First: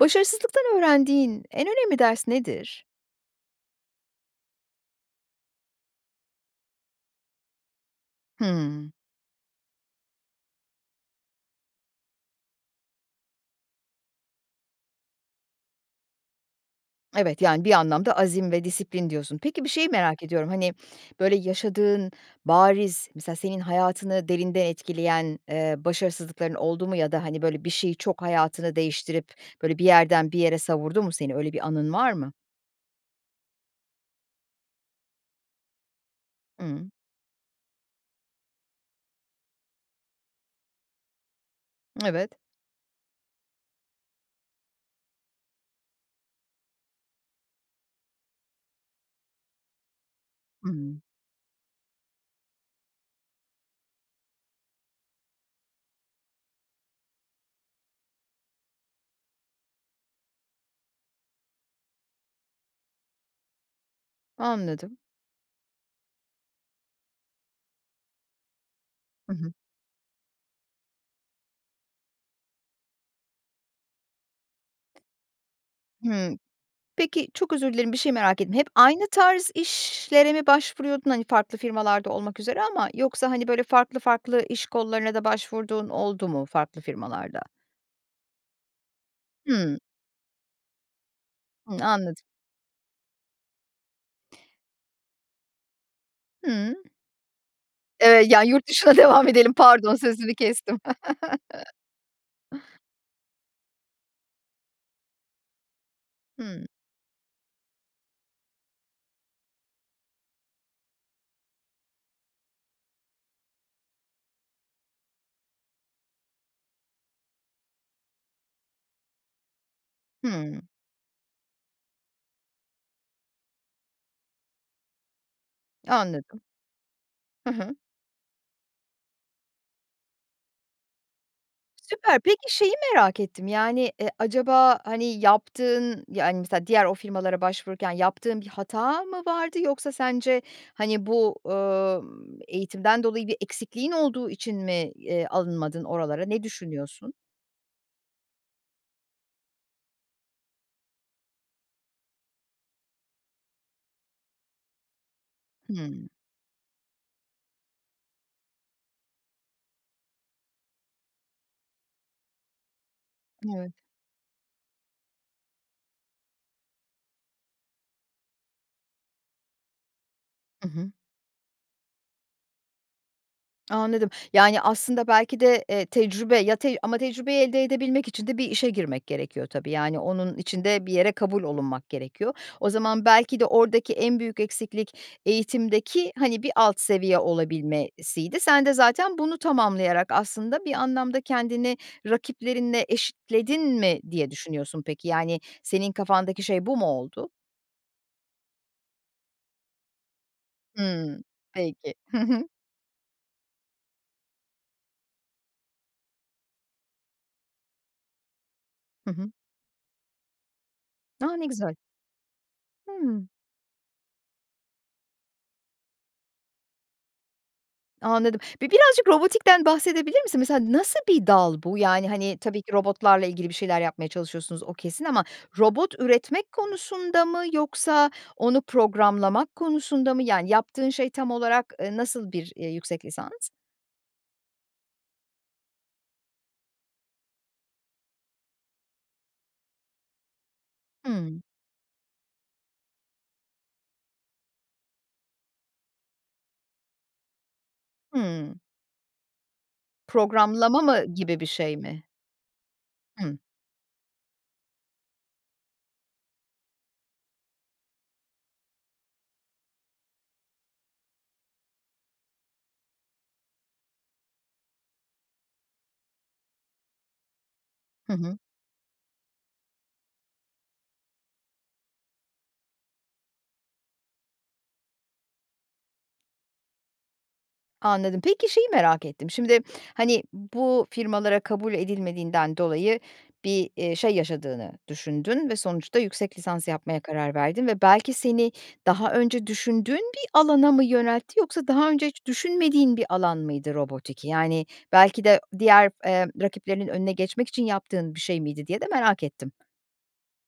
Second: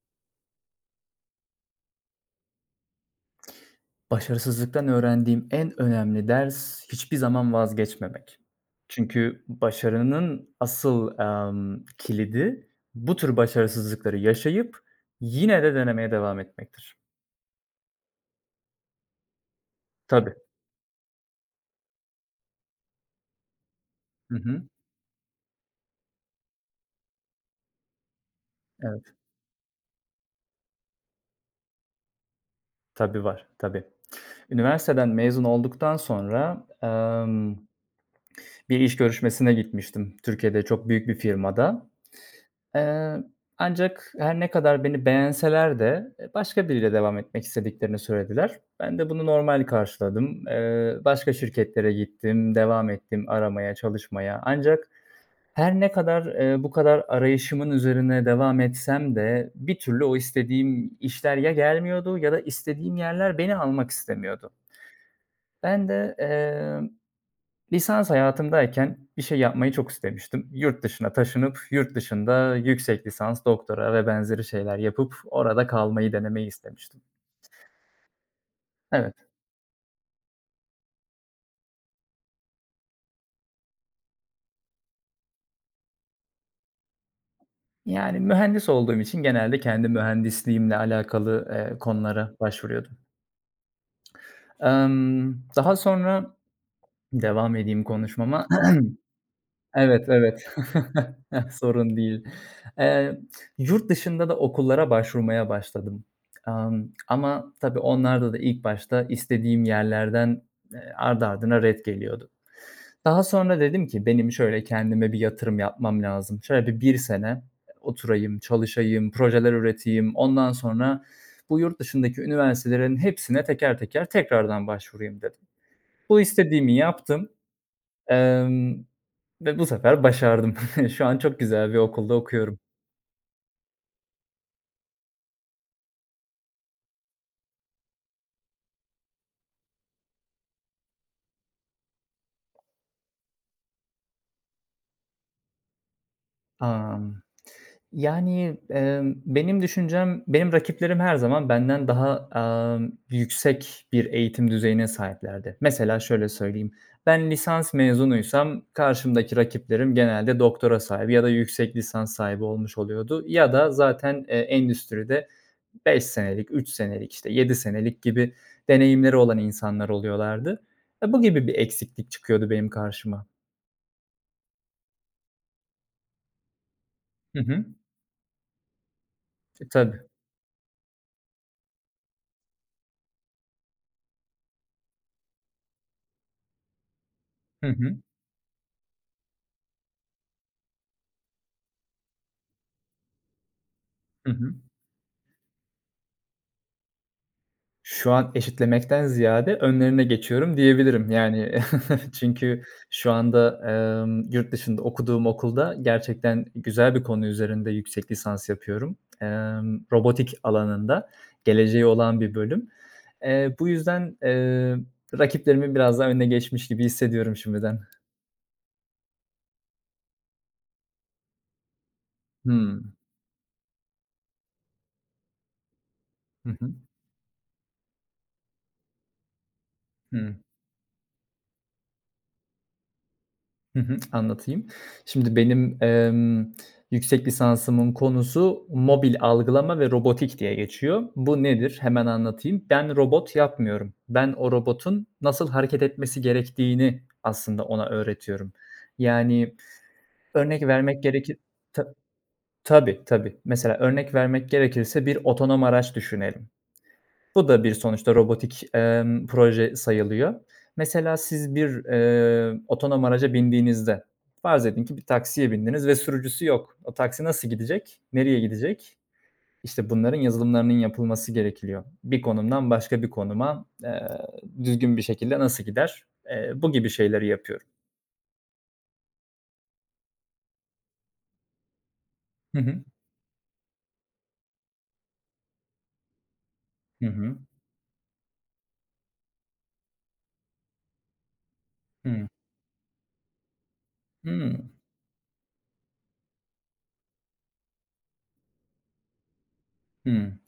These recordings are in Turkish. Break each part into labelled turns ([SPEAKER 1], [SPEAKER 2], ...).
[SPEAKER 1] Başarısızlıktan öğrendiğin en önemli ders nedir?
[SPEAKER 2] Başarısızlıktan öğrendiğim en önemli ders, hiçbir zaman vazgeçmemek.
[SPEAKER 1] Hımm.
[SPEAKER 2] Çünkü başarının asıl, amm, kilidi bu tür başarısızlıkları yaşayıp yine de denemeye devam etmektir.
[SPEAKER 1] Evet, yani, bir anlamda "azim ve disiplin" diyorsun. Peki bir şeyi merak
[SPEAKER 2] Tabii.
[SPEAKER 1] ediyorum, hani, böyle, yaşadığın bariz, mesela senin hayatını
[SPEAKER 2] Hı hı.
[SPEAKER 1] derinden etkileyen, eee, başarısızlıkların oldu mu? Ya da, hani, böyle, bir şeyi çok hayatını
[SPEAKER 2] Evet.
[SPEAKER 1] değiştirip, böyle, bir yerden bir yere savurdu mu seni, öyle bir anın var mı?
[SPEAKER 2] Tabii, var. Tabii. Üniversiteden mezun olduktan sonra,
[SPEAKER 1] Hımm.
[SPEAKER 2] emm, bir iş görüşmesine gitmiştim Türkiye'de, çok büyük bir firmada.
[SPEAKER 1] Evet.
[SPEAKER 2] Eee, ancak her ne kadar beni beğenseler de e başka biriyle devam etmek istediklerini söylediler. Ben de bunu normal karşıladım. Eee,
[SPEAKER 1] [unintelligible]
[SPEAKER 2] başka şirketlere gittim, devam ettim aramaya, çalışmaya ancak her ne kadar, eee, bu kadar arayışımın üzerine devam etsem de bir türlü o istediğim işler ya gelmiyordu ya da istediğim yerler beni almak istemiyordu.
[SPEAKER 1] Anladım.
[SPEAKER 2] Ben de, emm, lisans hayatımdayken bir
[SPEAKER 1] I
[SPEAKER 2] şey
[SPEAKER 1] hı.
[SPEAKER 2] yapmayı çok istemiştim. Yurt dışına taşınıp, yurt dışında yüksek lisans, doktora vb. şeyler yapıp orada kalmayı
[SPEAKER 1] Hımm.
[SPEAKER 2] denemeyi istemiştim.
[SPEAKER 1] Peki çok özür dilerim, bir şeyi merak ettim, hep aynı
[SPEAKER 2] Evet.
[SPEAKER 1] tarz işlere mi başvuruyordun, hani, farklı firmalarda olmak üzere ama yoksa, hani, böyle, farklı farklı iş kollarına da başvurduğun oldu mu farklı firmalarda?
[SPEAKER 2] Yani, mühendis olduğum için genelde
[SPEAKER 1] Hımm.
[SPEAKER 2] kendi mühendisliğimle alakalı, eee,
[SPEAKER 1] Hımm anladım.
[SPEAKER 2] konulara başvuruyordum. Emm, daha sonra
[SPEAKER 1] Hımm.
[SPEAKER 2] Devam edeyim
[SPEAKER 1] Evet, ya,
[SPEAKER 2] konuşmama.
[SPEAKER 1] yurt dışına devam edelim. Pardon
[SPEAKER 2] Evet,
[SPEAKER 1] sözünü
[SPEAKER 2] evet.
[SPEAKER 1] kestim.
[SPEAKER 2] Sorun değil. Eee, yurt dışında da okullara başvurmaya başladım,
[SPEAKER 1] Hımm.
[SPEAKER 2] amm, ama tabii onlarda da ilk başta istediğim yerlerden, eee, ardı ardına ret geliyordu. Daha sonra dedim ki, "Benim şöyle kendime bir yatırım yapmam lazım. Şöyle bir 1 sene oturayım, çalışayım, projeler üreteyim. Ondan
[SPEAKER 1] Hımm.
[SPEAKER 2] sonra bu yurt dışındaki üniversitelerin hepsine teker teker tekrardan başvurayım." dedim. Bu
[SPEAKER 1] Anladım.
[SPEAKER 2] istediğimi yaptım,
[SPEAKER 1] Hı hı.
[SPEAKER 2] emm, ve bu sefer başardım. Şu an çok güzel bir okulda
[SPEAKER 1] Süper! Peki
[SPEAKER 2] okuyorum.
[SPEAKER 1] şeyi merak ettim, yani, eee, acaba, hani, yaptığın, yani, mesela diğer o firmalara başvururken yaptığın bir hata mı vardı yoksa sence, hani, bu, ööö, ımm, eğitimden dolayı bir eksikliğin olduğu için mi, y eee, alınmadın oralara? Ne düşünüyorsun?
[SPEAKER 2] Amm. Yani, emm, benim düşüncem Benim rakiplerim her zaman benden daha, amm, yüksek bir eğitim düzeyine sahiplerdi. Mesela
[SPEAKER 1] Hımm.
[SPEAKER 2] şöyle söyleyeyim, ben lisans mezunuysam karşımdaki rakiplerim genelde doktora sahibi ya da yüksek lisans sahibi olmuş oluyordu. Ya da
[SPEAKER 1] Evet.
[SPEAKER 2] zaten, eee, endüstride 5 senelik, 3 senelik, işte, 7 senelik gibi deneyimleri olan insanlar oluyorlardı.
[SPEAKER 1] I hı.
[SPEAKER 2] E, bu gibi bir eksiklik çıkıyordu benim karşıma.
[SPEAKER 1] Anladım, yani, aslında belki de, eee, tecrübe, ya, tec ama tecrübeyi
[SPEAKER 2] Hı
[SPEAKER 1] elde
[SPEAKER 2] hı.
[SPEAKER 1] edebilmek için de bir işe girmek gerekiyor
[SPEAKER 2] E,
[SPEAKER 1] tabii.
[SPEAKER 2] tabii.
[SPEAKER 1] Yani, onun için de bir yere kabul olunmak gerekiyor. O zaman belki de oradaki en büyük eksiklik eğitimdeki, hani, bir alt seviye
[SPEAKER 2] Hı hı.
[SPEAKER 1] olabilmesiydi. Sen de zaten bunu tamamlayarak aslında bir anlamda kendini rakiplerinle eşitledin mi diye
[SPEAKER 2] Hı hı.
[SPEAKER 1] düşünüyorsun peki, yani, senin kafandaki şey bu mu oldu?
[SPEAKER 2] Şu an eşitlemekten ziyade önlerine geçiyorum diyebilirim,
[SPEAKER 1] Hımm.
[SPEAKER 2] yani.
[SPEAKER 1] Peki, hı hı.
[SPEAKER 2] Çünkü şu anda, emm, yurt dışında okuduğum okulda gerçekten güzel bir konu üzerinde yüksek lisans yapıyorum.
[SPEAKER 1] Hı hı.
[SPEAKER 2] Emm, robotik alanında
[SPEAKER 1] A, ne güzel.
[SPEAKER 2] geleceği olan bir bölüm.
[SPEAKER 1] Hımm.
[SPEAKER 2] Eee, bu yüzden, eee, rakiplerimin biraz daha önüne geçmiş gibi hissediyorum şimdiden.
[SPEAKER 1] Anladım. Bi birazcık robotikten bahsedebilir misin? Mesela nasıl bir dal bu? Yani, hani, tabii ki
[SPEAKER 2] Hımm.
[SPEAKER 1] robotlarla ilgili bir şeyler yapmaya çalışıyorsunuz, o kesin ama robot
[SPEAKER 2] Hı
[SPEAKER 1] üretmek
[SPEAKER 2] hı.
[SPEAKER 1] konusunda mı yoksa onu programlamak konusunda mı?
[SPEAKER 2] Hımm.
[SPEAKER 1] Yani, yaptığın şey tam olarak, eee, nasıl bir, eee, yüksek lisans?
[SPEAKER 2] Hı hı. Anlatayım. Şimdi benim, emm, yüksek lisansımın konusu mobil algılama ve robotik diye geçiyor.
[SPEAKER 1] Hımm.
[SPEAKER 2] Bu nedir hemen anlatayım. Ben robot yapmıyorum. Ben o robotun nasıl hareket etmesi gerektiğini aslında ona öğretiyorum.
[SPEAKER 1] Hımm.
[SPEAKER 2] Yani, örnek
[SPEAKER 1] Programlama
[SPEAKER 2] vermek
[SPEAKER 1] mı
[SPEAKER 2] gerekir
[SPEAKER 1] gibi bir şey
[SPEAKER 2] Tab
[SPEAKER 1] mi?
[SPEAKER 2] Tabii, tabii.
[SPEAKER 1] Hımm.
[SPEAKER 2] Mesela, örnek vermek gerekirse bir otonom araç düşünelim. Bu da bir sonuçta robotik, emm, proje sayılıyor. Mesela siz bir, eee, otonom araca bindiğinizde farz edin ki bir taksiye bindiniz ve sürücüsü yok. O taksi nasıl gidecek,
[SPEAKER 1] Hı hı.
[SPEAKER 2] nereye gidecek? İşte bunların yazılımlarının yapılması gerekiliyor. Bir konumdan başka bir konuma, eee, düzgün bir şekilde nasıl gider? Eee, bu gibi şeyleri yapıyorum.
[SPEAKER 1] Anladım, peki şeyi merak ettim: Şimdi, hani, bu firmalara kabul edilmediğinden
[SPEAKER 2] Hı hı.
[SPEAKER 1] dolayı bir, eee, şey, yaşadığını düşündün ve sonuçta yüksek lisans yapmaya
[SPEAKER 2] Hı
[SPEAKER 1] karar
[SPEAKER 2] hı.
[SPEAKER 1] verdin ve belki seni daha önce düşündüğün bir alana mı yöneltti yoksa daha önce hiç
[SPEAKER 2] Hıı.
[SPEAKER 1] düşünmediğin bir alan mıydı robotik? Yani,
[SPEAKER 2] Hımm.
[SPEAKER 1] belki de diğer, emm, rakiplerinin önüne geçmek için yaptığın bir şey miydi diye de merak ettim.
[SPEAKER 2] Hımm.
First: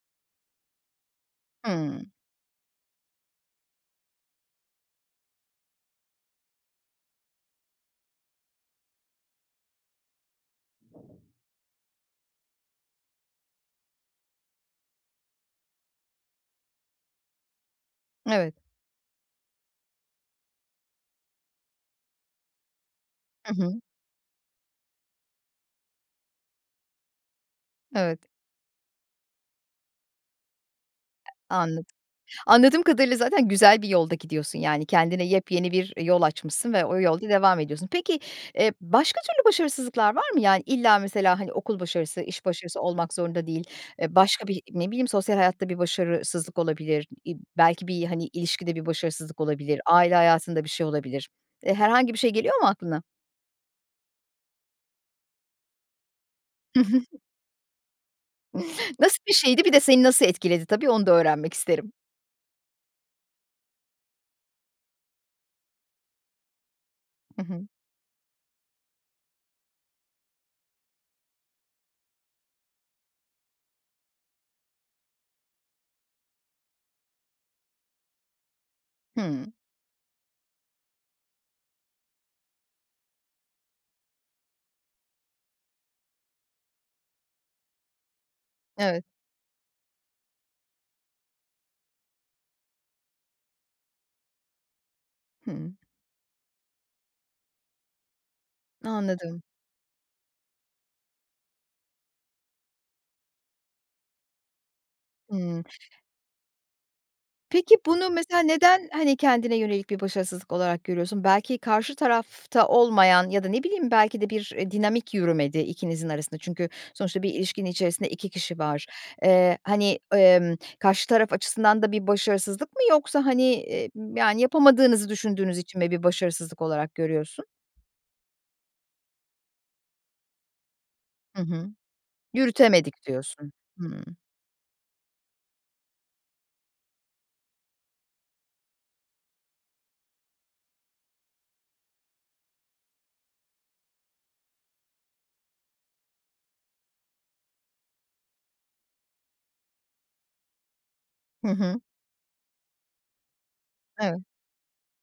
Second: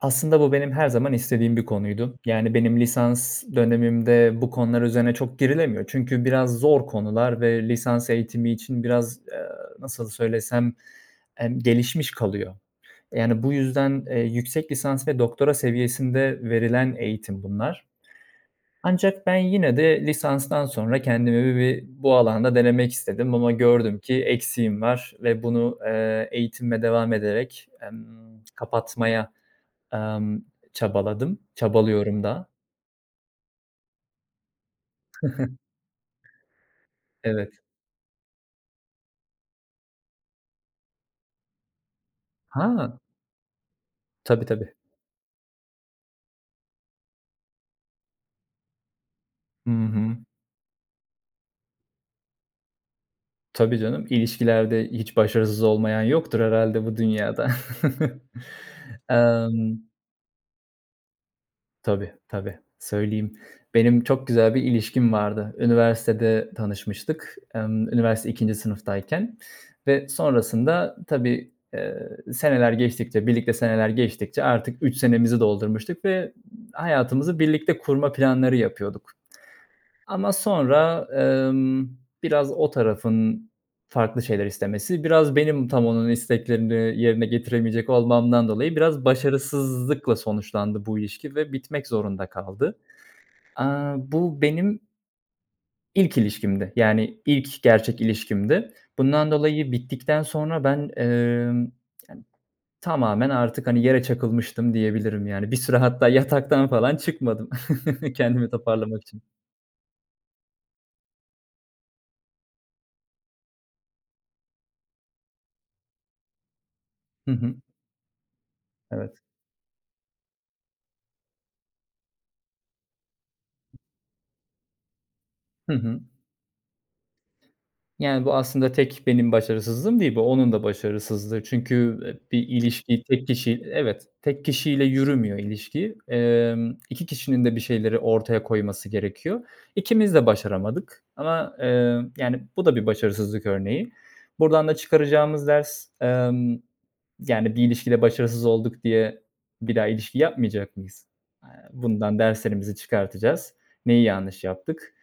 [SPEAKER 2] Aslında bu benim her zaman istediğim bir
[SPEAKER 1] Hımm.
[SPEAKER 2] konuydu. Yani benim lisans dönemimde bu konular üzerine çok girilemiyor. Çünkü biraz zor konular ve lisans eğitimi için biraz, eee, nasıl söylesem, emm, gelişmiş kalıyor. Yani, bu yüzden, eee, yüksek lisans ve doktora seviyesinde verilen eğitim bunlar.
[SPEAKER 1] Evet.
[SPEAKER 2] Ancak ben yine de lisanstan sonra kendimi bir bu alanda denemek istedim ama
[SPEAKER 1] Hı hı.
[SPEAKER 2] gördüm ki eksiğim var ve bunu, eee, eğitimime devam ederek, emm,
[SPEAKER 1] Evet.
[SPEAKER 2] kapatmaya, emm, çabaladım.
[SPEAKER 1] Anladım.
[SPEAKER 2] Çabalıyorum da.
[SPEAKER 1] Anladığım kadarıyla zaten güzel bir yolda gidiyorsun. Yani kendine yepyeni bir, eee, yol açmışsın ve o yolda devam
[SPEAKER 2] Evet.
[SPEAKER 1] ediyorsun. Peki, eee, başka türlü başarısızlıklar var mı? Yani, illa mesela, hani, okul başarısı, iş başarısı
[SPEAKER 2] Ha!
[SPEAKER 1] olmak zorunda değil, e,
[SPEAKER 2] Tabii,
[SPEAKER 1] başka bir
[SPEAKER 2] tabii.
[SPEAKER 1] ne bileyim sosyal hayatta bir başarısızlık olabilir, i belki bir, hani, ilişkide bir başarısızlık
[SPEAKER 2] Hı
[SPEAKER 1] olabilir. Aile
[SPEAKER 2] hı.
[SPEAKER 1] hayatında bir şey olabilir. E, herhangi bir şey geliyor mu aklına?
[SPEAKER 2] Tabii, canım. İlişkilerde hiç başarısız olmayan yoktur
[SPEAKER 1] Hı
[SPEAKER 2] herhâlde bu
[SPEAKER 1] hı.
[SPEAKER 2] dünyada.
[SPEAKER 1] Nasıl bir şeydi? Bir de
[SPEAKER 2] Emm
[SPEAKER 1] seni nasıl etkiledi tabii, onu da öğrenmek isterim.
[SPEAKER 2] Tabii, tabii, söyleyeyim. Benim çok güzel bir ilişkim vardı. Üniversitede tanışmıştık.
[SPEAKER 1] Hı hı.
[SPEAKER 2] Emm, üniversite 2'nci sınıftayken ve sonrasında tabii, ııı, seneler geçtikçe birlikte seneler geçtikçe artık 3 senemizi doldurmuştuk ve hayatımızı birlikte kurma planları yapıyorduk.
[SPEAKER 1] Hımm.
[SPEAKER 2] Ama sonra, emm, biraz o tarafın farklı şeyler istemesi. Biraz benim tam onun isteklerini yerine getiremeyecek olmamdan dolayı
[SPEAKER 1] Evet.
[SPEAKER 2] biraz başarısızlıkla sonuçlandı bu ilişki ve bitmek zorunda kaldı. Aaa, bu benim
[SPEAKER 1] Hımm.
[SPEAKER 2] ilk ilişkimdi. Yani, ilk gerçek ilişkimdi. Bundan
[SPEAKER 1] Anladım.
[SPEAKER 2] dolayı bittikten sonra ben, emm, tamamen artık, hani, yere çakılmıştım diyebilirim, yani. Bir
[SPEAKER 1] Hımm.
[SPEAKER 2] süre hatta yataktan falan çıkmadım
[SPEAKER 1] Peki bunu mesela
[SPEAKER 2] kendimi
[SPEAKER 1] neden,
[SPEAKER 2] toparlamak
[SPEAKER 1] hani,
[SPEAKER 2] için.
[SPEAKER 1] kendine yönelik bir başarısızlık olarak görüyorsun? Belki karşı tarafta olmayan ya da ne bileyim belki de bir, eee, dinamik yürümedi ikinizin arasında çünkü sonuçta
[SPEAKER 2] Hı
[SPEAKER 1] bir
[SPEAKER 2] hı.
[SPEAKER 1] ilişkinin içerisinde 2 kişi var.
[SPEAKER 2] Evet.
[SPEAKER 1] Eee, hani, emm, karşı taraf açısından da bir başarısızlık mı? Yoksa, hani, emm, yani, yapamadığınızı düşündüğünüz
[SPEAKER 2] Hı
[SPEAKER 1] için mi
[SPEAKER 2] hı.
[SPEAKER 1] bir başarısızlık olarak görüyorsun?
[SPEAKER 2] Yani, bu aslında tek benim başarısızlığım değil. Bu onun da
[SPEAKER 1] Hı
[SPEAKER 2] başarısızlığı
[SPEAKER 1] hı.
[SPEAKER 2] çünkü [unintelligible] bir
[SPEAKER 1] Yürütemedik
[SPEAKER 2] ilişkiyi tek
[SPEAKER 1] diyorsun.
[SPEAKER 2] kişi
[SPEAKER 1] Hımm.
[SPEAKER 2] Evet, tek kişiyle yürümüyor ilişki. Emm, 2 kişinin de bir şeyleri ortaya koyması gerekiyor. İkimiz de başaramadık. Ama, eee, yani, bu da bir başarısızlık örneği. Buradan da çıkaracağımız ders, emm, yani bir ilişkide başarısız olduk diye bir daha ilişki yapmayacak mıyız?
[SPEAKER 1] Hı
[SPEAKER 2] Aaa,
[SPEAKER 1] hı.
[SPEAKER 2] bundan derslerimizi çıkartacağız. Neyi
[SPEAKER 1] Evet.
[SPEAKER 2] yanlış yaptık.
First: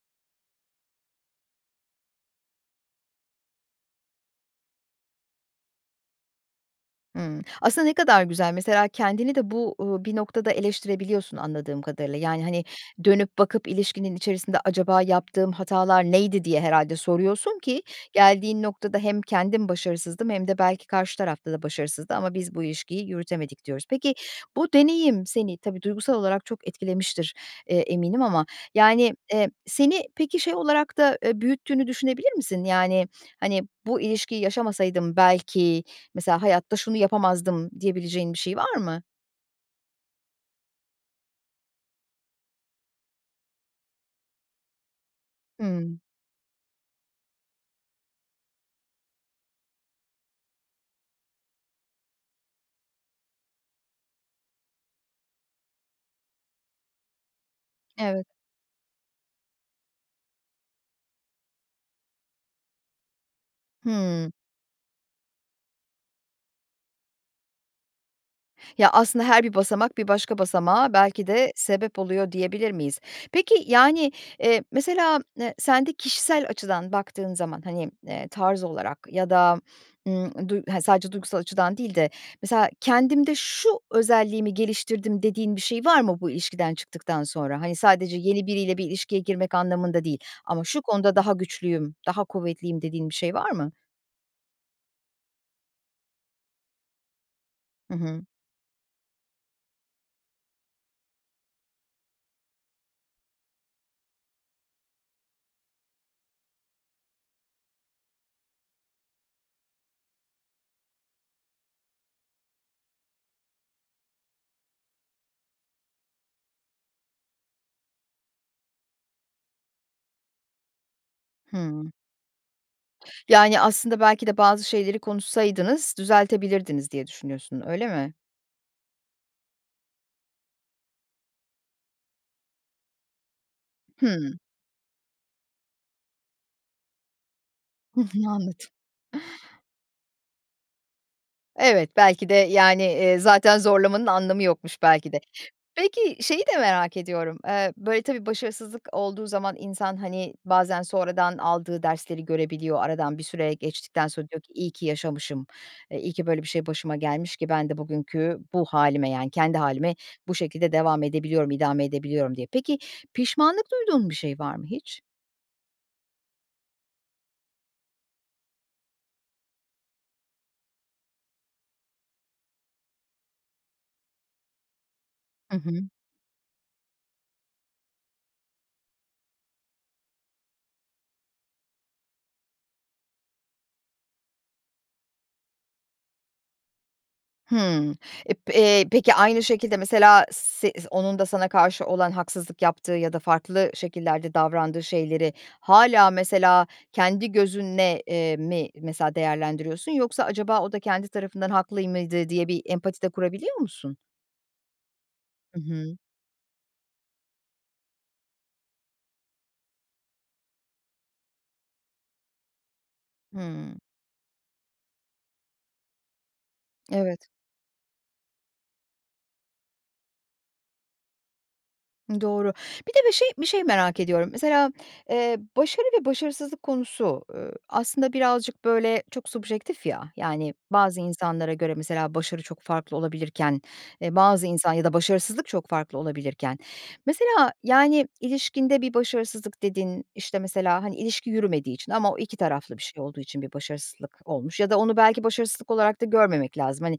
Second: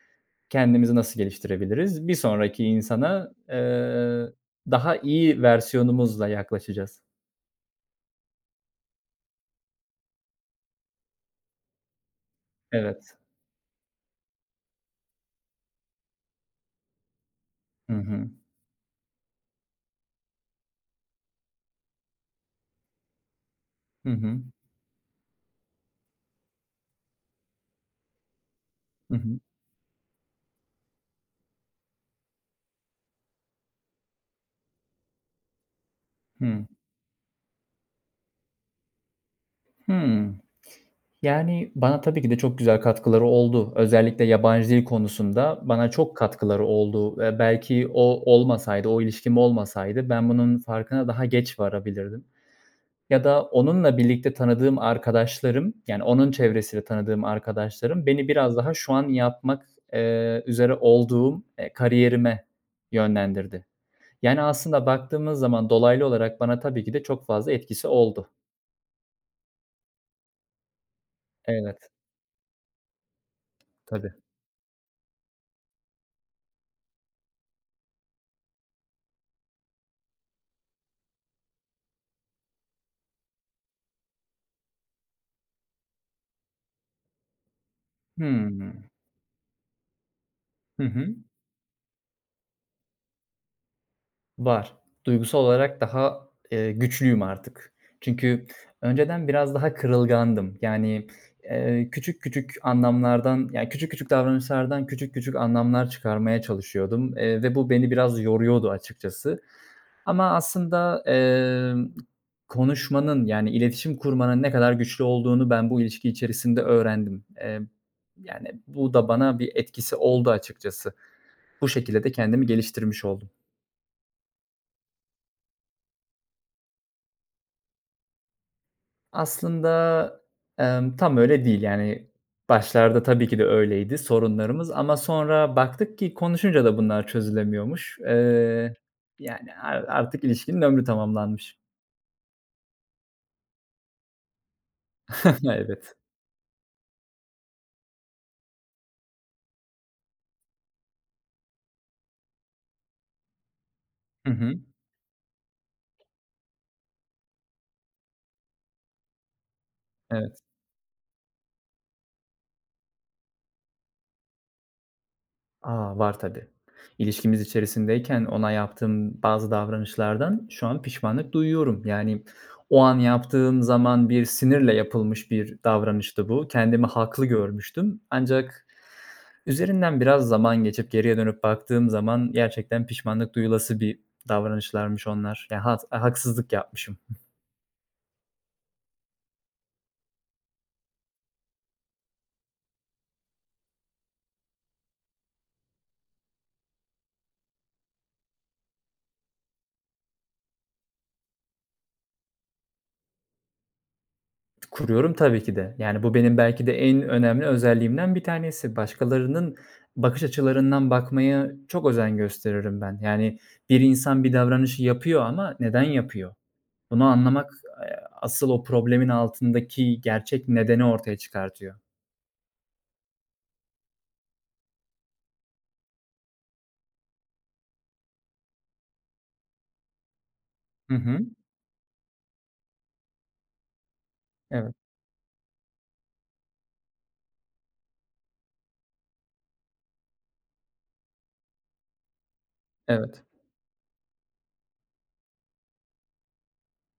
[SPEAKER 2] Kendimizi nasıl geliştirebiliriz. Bir sonraki insana, eee, daha iyi versiyonumuzla yaklaşacağız.
[SPEAKER 1] Hımm. Aslında ne kadar güzel. Mesela kendini de bu, uuu, bir noktada eleştirebiliyorsun anladığım kadarıyla. Yani, hani,
[SPEAKER 2] Evet.
[SPEAKER 1] dönüp bakıp ilişkinin içerisinde, "Acaba yaptığım hatalar neydi?" diye herhâlde soruyorsun ki
[SPEAKER 2] Hı hı.
[SPEAKER 1] geldiğin noktada hem kendim başarısızdım hem de belki karşı tarafta da başarısızdı ama biz bu ilişkiyi yürütemedik diyoruz.
[SPEAKER 2] Hı
[SPEAKER 1] Peki
[SPEAKER 2] hı.
[SPEAKER 1] bu deneyim seni tabii, duygusal olarak çok etkilemiştir, eee, eminim. Ama, yani,
[SPEAKER 2] Hı hı.
[SPEAKER 1] eee, seni peki şey olarak da, eee, büyüttüğünü düşünebilir misin? Yani, hani, bu ilişkiyi yaşamasaydım belki mesela
[SPEAKER 2] Hıı.
[SPEAKER 1] hayatta şunu yapamazdım diyebileceğin bir şey var mı?
[SPEAKER 2] Hımm. Yani, bana tabii ki de çok güzel katkıları oldu. Özellikle yabancı dil konusunda bana
[SPEAKER 1] Hımm.
[SPEAKER 2] çok katkıları oldu ve belki o olmasaydı. O ilişkim olmasaydı. Ben bunun farkına daha geç varabilirdim ya da onunla birlikte tanıdığım arkadaşlarım. Yani onun çevresinde tanıdığım arkadaşlarım
[SPEAKER 1] Evet.
[SPEAKER 2] beni biraz daha şu an yapmak, eee, üzere olduğum, eee, kariyerime yönlendirdi.
[SPEAKER 1] Hımm.
[SPEAKER 2] Yani, aslında baktığımız zaman dolaylı olarak bana tabii ki de çok fazla etkisi oldu.
[SPEAKER 1] Ya, aslında her bir basamak, bir başka basamağa belki de
[SPEAKER 2] Evet.
[SPEAKER 1] sebep oluyor, diyebilir miyiz? Peki, yani,
[SPEAKER 2] Tabii.
[SPEAKER 1] eee, mesela, eee, sen de kişisel açıdan baktığın zaman. Hani, eee, tarz olarak ya da, ımm, du he sadece duygusal açıdan değil de mesela kendimde şu özelliğimi geliştirdim dediğin bir şey var mı bu ilişkiden çıktıktan sonra? Hani, sadece yeni biriyle bir
[SPEAKER 2] Hımm.
[SPEAKER 1] ilişkiye girmek anlamında değil ama şu
[SPEAKER 2] Hı hı.
[SPEAKER 1] konuda daha güçlüyüm, daha kuvvetliyim, dediğin bir şey var mı?
[SPEAKER 2] Var. Duygusal olarak daha, eee, güçlüyüm artık.
[SPEAKER 1] Hı hı.
[SPEAKER 2] Çünkü önceden biraz daha kırılgandım. Yani, eee, küçük küçük anlamlardan ya, küçük küçük davranışlardan küçük küçük anlamlar çıkarmaya çalışıyordum. Eee, ve bu beni biraz yoruyordu açıkçası. Ama aslında, emm, konuşmanın, yani iletişim kurmanın ne kadar güçlü olduğunu ben bu ilişki içerisinde öğrendim. Eee, yani, bu da bana bir etkisi oldu açıkçası. Bu
[SPEAKER 1] Hımm.
[SPEAKER 2] şekilde de kendimi geliştirmiş oldum.
[SPEAKER 1] Yani, aslında belki de bazı şeyleri konuşsaydınız düzeltebilirdiniz diye düşünüyorsun. Öyle mi?
[SPEAKER 2] Aslında, emm, tam öyle değil. Yani, başlarda tabii ki de öyleydi
[SPEAKER 1] Hıı.
[SPEAKER 2] sorunlarımız ama sonra baktık ki konuşunca da bunlar çözülemiyormuş.
[SPEAKER 1] Hı hı. Anladım
[SPEAKER 2] Eee, yani, ar artık ilişkinin ömrü tamamlanmış.
[SPEAKER 1] Evet, belki de, yani, eee, zaten zorlamanın anlamı yokmuş belki de.
[SPEAKER 2] Evet.
[SPEAKER 1] Peki şeyi de merak ediyorum, eee, böyle, tabii, başarısızlık olduğu zaman insan, hani, bazen sonradan aldığı dersleri görebiliyor, aradan bir süre geçtikten sonra
[SPEAKER 2] Hı
[SPEAKER 1] diyor ki
[SPEAKER 2] hı.
[SPEAKER 1] iyi yaşamışım, eee, iyi ki böyle bir şey başıma gelmiş ki ben de bugünkü bu hâlime, yani, kendi hâlime bu
[SPEAKER 2] Evet.
[SPEAKER 1] şekilde devam edebiliyorum, idame edebiliyorum diye. Peki pişmanlık duyduğun bir şey var mı hiç?
[SPEAKER 2] A, var tabii. İlişkimiz içerisindeyken ona yaptığım bazı davranışlardan şu an pişmanlık duyuyorum. Yani, o an yaptığım zaman bir sinirle yapılmış
[SPEAKER 1] Hı
[SPEAKER 2] bir
[SPEAKER 1] hı.
[SPEAKER 2] davranıştı bu. Kendimi haklı görmüştüm ancak üzerinden biraz zaman geçip geriye dönüp baktığım zaman gerçekten pişmanlık duyulası bir davranışlarmış onlar. Ya had a haksızlık yapmışım.
[SPEAKER 1] Hımm. E, p eee, peki, aynı şekilde mesela s zi onun da sana karşı olan haksızlık yaptığı ya da farklı şekillerde davrandığı şeyleri hâlâ mesela kendi gözünle eee, mi mesela değerlendiriyorsun, yoksa acaba o da kendi tarafından haklı y mıydı diye bir empati de kurabiliyor musun?
[SPEAKER 2] Kuruyorum tabii ki
[SPEAKER 1] Hı
[SPEAKER 2] de.
[SPEAKER 1] hı.
[SPEAKER 2] Yani, bu benim belki de en önemli özelliğimden 1 tanesi. Başkalarının bakış açılarından bakmaya çok özen gösteririm ben. Yani,
[SPEAKER 1] Hımm.
[SPEAKER 2] bir insan bir davranışı yapıyor ama neden yapıyor? Bunu
[SPEAKER 1] Evet.
[SPEAKER 2] anlamak, eee, asıl o problemin altındaki gerçek nedeni ortaya çıkartıyor.
[SPEAKER 1] Doğru. Bir de bir şey bir şey merak ediyorum. Mesela, eee, başarı ve başarısızlık konusu, ııı, aslında birazcık böyle çok subjektif, ya. Yani,
[SPEAKER 2] Hı
[SPEAKER 1] bazı
[SPEAKER 2] hı.
[SPEAKER 1] insanlara göre mesela başarı çok farklı olabilirken, eee, bazı insan
[SPEAKER 2] Evet.
[SPEAKER 1] ya da başarısızlık çok farklı olabilirken... Mesela, yani, ilişkinde bir başarısızlık dediğin, işte mesela, hani, ilişki yürümediği için ama o 2 taraflı bir şey olduğu
[SPEAKER 2] Evet.
[SPEAKER 1] için bir başarısızlık olmuş ya da onu belki başarısızlık olarak da görmemek lazım. Hani,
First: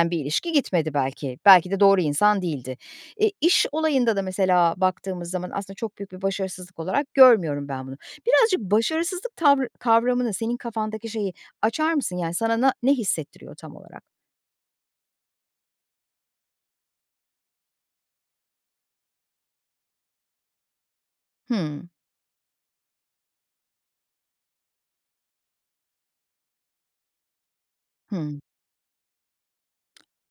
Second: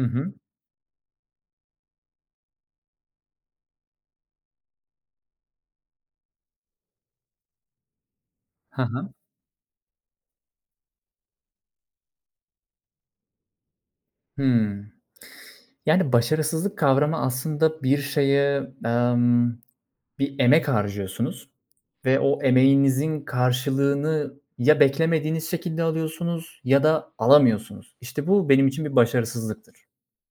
[SPEAKER 2] Hı
[SPEAKER 1] bir
[SPEAKER 2] hı.
[SPEAKER 1] ilişki gitmedi belki, belki de doğru insan değildi. E, iş olayında da mesela baktığımız zaman aslında çok büyük bir başarısızlık olarak görmüyorum ben bunu. Birazcık
[SPEAKER 2] Ha ha.
[SPEAKER 1] başarısızlık tavrı kavramını senin kafandaki şeyi açar mısın, yani, sana na ne hissettiriyor tam olarak?
[SPEAKER 2] Hımm. Yani "başarısızlık" kavramı aslında bir şeye, emm, bir emek harcıyorsunuz
[SPEAKER 1] Hımm.
[SPEAKER 2] ve o emeğinizin karşılığını ya beklemediğiniz şekilde alıyorsunuz ya da alamıyorsunuz. İşte
[SPEAKER 1] Hımm.
[SPEAKER 2] bu benim için bir başarısızlıktır.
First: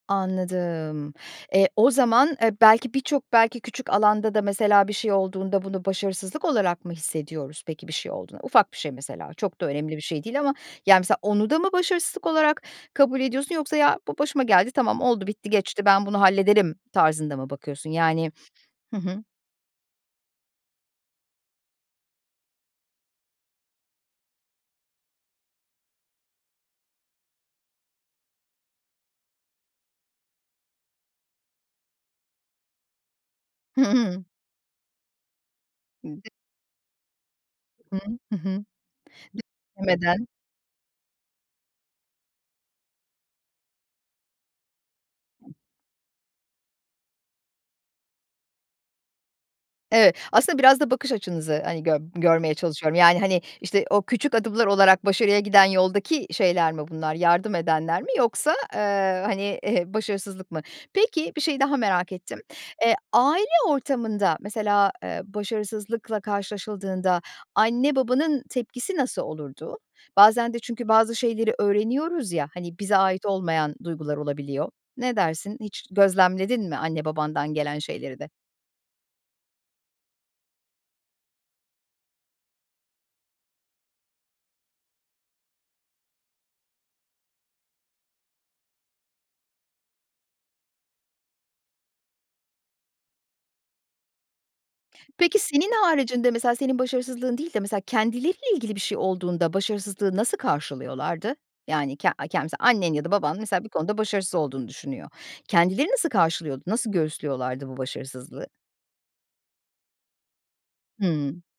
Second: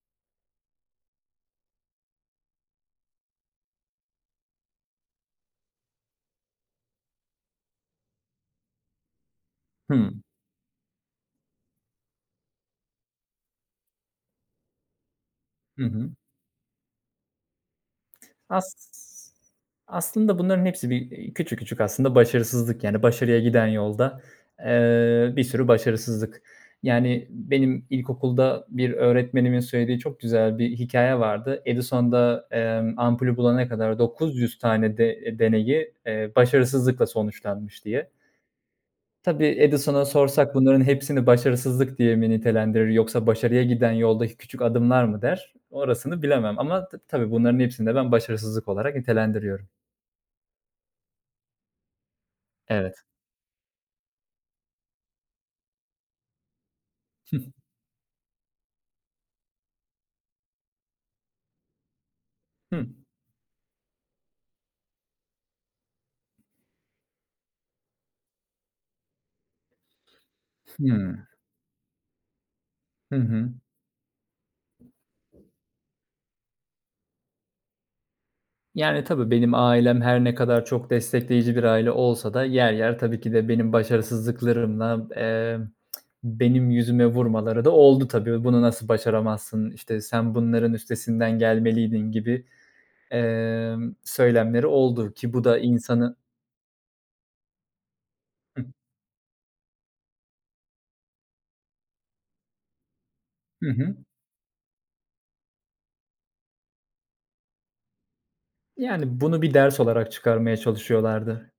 [SPEAKER 1] Anladım. E, o zaman, e, belki birçok belki küçük alanda da mesela bir şey olduğunda bunu başarısızlık olarak mı hissediyoruz peki bir şey olduğunda? Ufak bir şey mesela, çok da önemli bir şey
[SPEAKER 2] Hımm.
[SPEAKER 1] değil ama, yani, misal onu da mı başarısızlık olarak kabul ediyorsun yoksa “ya bu başıma geldi, tamam oldu bitti
[SPEAKER 2] Hı
[SPEAKER 1] geçti, ben
[SPEAKER 2] hı.
[SPEAKER 1] bunu hallederim“ tarzında mı bakıyorsun? Yani,
[SPEAKER 2] as
[SPEAKER 1] hı hı.
[SPEAKER 2] aslında bunların hepsi bir, iii, küçük küçük aslında başarısızlık. Yani, başarıya giden yolda, eee, bir sürü başarısızlık. Yani, benim ilkokulda bir öğretmenimin söylediği çok güzel bir hikâye vardı. Edison da, emm, ampulü bulana
[SPEAKER 1] Hı
[SPEAKER 2] kadar
[SPEAKER 1] hı.
[SPEAKER 2] 900 tane de e, deneyi,
[SPEAKER 1] [unintelligible]
[SPEAKER 2] eee, başarısızlıkla sonuçlanmış
[SPEAKER 1] Hı
[SPEAKER 2] diye.
[SPEAKER 1] hı, hı hı.
[SPEAKER 2] Tabii, Edison'a
[SPEAKER 1] [unintelligible]
[SPEAKER 2] sorsak bunların hepsini başarısızlık diye mi nitelendirir yoksa başarıya giden yoldaki küçük adımlar mı der. Orasını bilemem ama ta tabii bunların hepsini de ben başarısızlık olarak nitelendiriyorum.
[SPEAKER 1] Evet. Aslında biraz da bakış açınızı, hani, gör görmeye çalışıyorum.
[SPEAKER 2] Evet.
[SPEAKER 1] Yani, hani, işte, o küçük adımlar olarak başarıya giden yoldaki şeyler mi bunlar? Yardım edenler mi yoksa, eee, hani, ehe, başarısızlık mı? Peki bir şeyi daha merak ettim.
[SPEAKER 2] Hıı.
[SPEAKER 1] E, aile ortamında mesela, eee, başarısızlıkla karşılaşıldığında anne, babanın tepkisi nasıl olurdu? Bazen de çünkü bazı
[SPEAKER 2] Hımm.
[SPEAKER 1] şeyleri öğreniyoruz, ya, hani, bize
[SPEAKER 2] Hı
[SPEAKER 1] ait
[SPEAKER 2] hı.
[SPEAKER 1] olmayan duygular olabiliyor. Ne dersin hiç gözlemledin mi anne, babandan gelen şeyleri de?
[SPEAKER 2] Yani, tabii, benim ailem her ne kadar çok destekleyici bir aile olsa da yer yer, tabii ki de benim başarısızlıklarımla, emm, benim yüzüme vurmaları da oldu tabii. "Bunu nasıl başaramazsın? İşte, sen bunların üstesinden gelmeliydin." gibi, emm, söylemleri oldu, ki
[SPEAKER 1] Peki,
[SPEAKER 2] bu da
[SPEAKER 1] senin
[SPEAKER 2] insanı
[SPEAKER 1] haricinde mesela senin başarısızlığın değil de mesela kendileriyle
[SPEAKER 2] Hıı.
[SPEAKER 1] ilgili bir şey olduğunda başarısızlığı nasıl karşılıyorlardı? Yani, ke a ken mesela annen ya da baban mesela bir
[SPEAKER 2] Hı hı.
[SPEAKER 1] konuda başarısız olduğunu düşünüyor. Kendileri nasıl karşılıyordu, nasıl göğüslüyorlardı bu başarısızlığı?
[SPEAKER 2] Yani bunu bir ders olarak çıkarmaya
[SPEAKER 1] Hımm.
[SPEAKER 2] çalışıyorlardı.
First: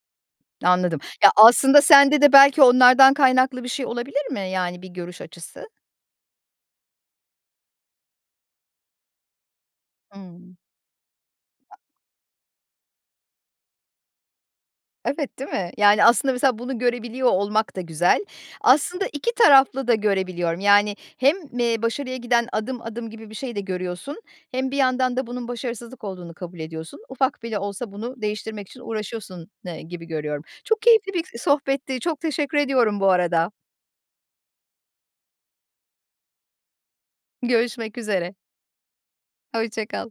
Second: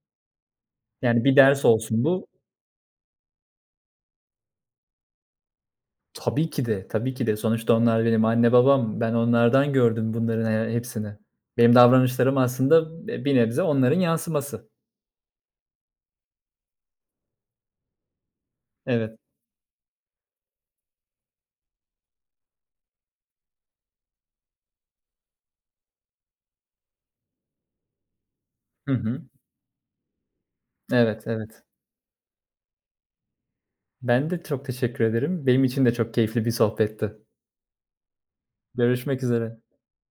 [SPEAKER 1] Anladım.
[SPEAKER 2] Yani
[SPEAKER 1] Ya,
[SPEAKER 2] bir ders
[SPEAKER 1] aslında
[SPEAKER 2] olsun
[SPEAKER 1] sende
[SPEAKER 2] bu
[SPEAKER 1] de belki onlardan kaynaklı bir şey olabilir mi, yani, bir görüş açısı?
[SPEAKER 2] Tabii ki de, tabii ki de. Sonuçta onlar benim anne, babam. Ben onlardan gördüm bunların
[SPEAKER 1] Hımm.
[SPEAKER 2] he hepsini. Benim davranışlarım aslında b bir nebze onların yansıması.
[SPEAKER 1] Evet, değil mi? Yani, aslında, mesela bunu görebiliyor olmak da güzel, aslında
[SPEAKER 2] Evet.
[SPEAKER 1] iki taraflı da görebiliyorum, yani, hem, eee, başarıya giden adım adım gibi bir şey de görüyorsun hem bir yandan da bunun başarısızlık olduğunu kabul ediyorsun. Ufak bile olsa bunu değiştirmek için
[SPEAKER 2] Hı hı.
[SPEAKER 1] uğraşıyorsun, eee, gibi görüyorum. Çok keyifli bir
[SPEAKER 2] Evet,
[SPEAKER 1] k
[SPEAKER 2] evet.
[SPEAKER 1] sohbetti, çok teşekkür ediyorum bu arada.
[SPEAKER 2] Ben de çok teşekkür ederim. Benim için de çok keyifli bir sohbetti.
[SPEAKER 1] Görüşmek üzere.
[SPEAKER 2] Görüşmek üzere.
[SPEAKER 1] Hoşça kal.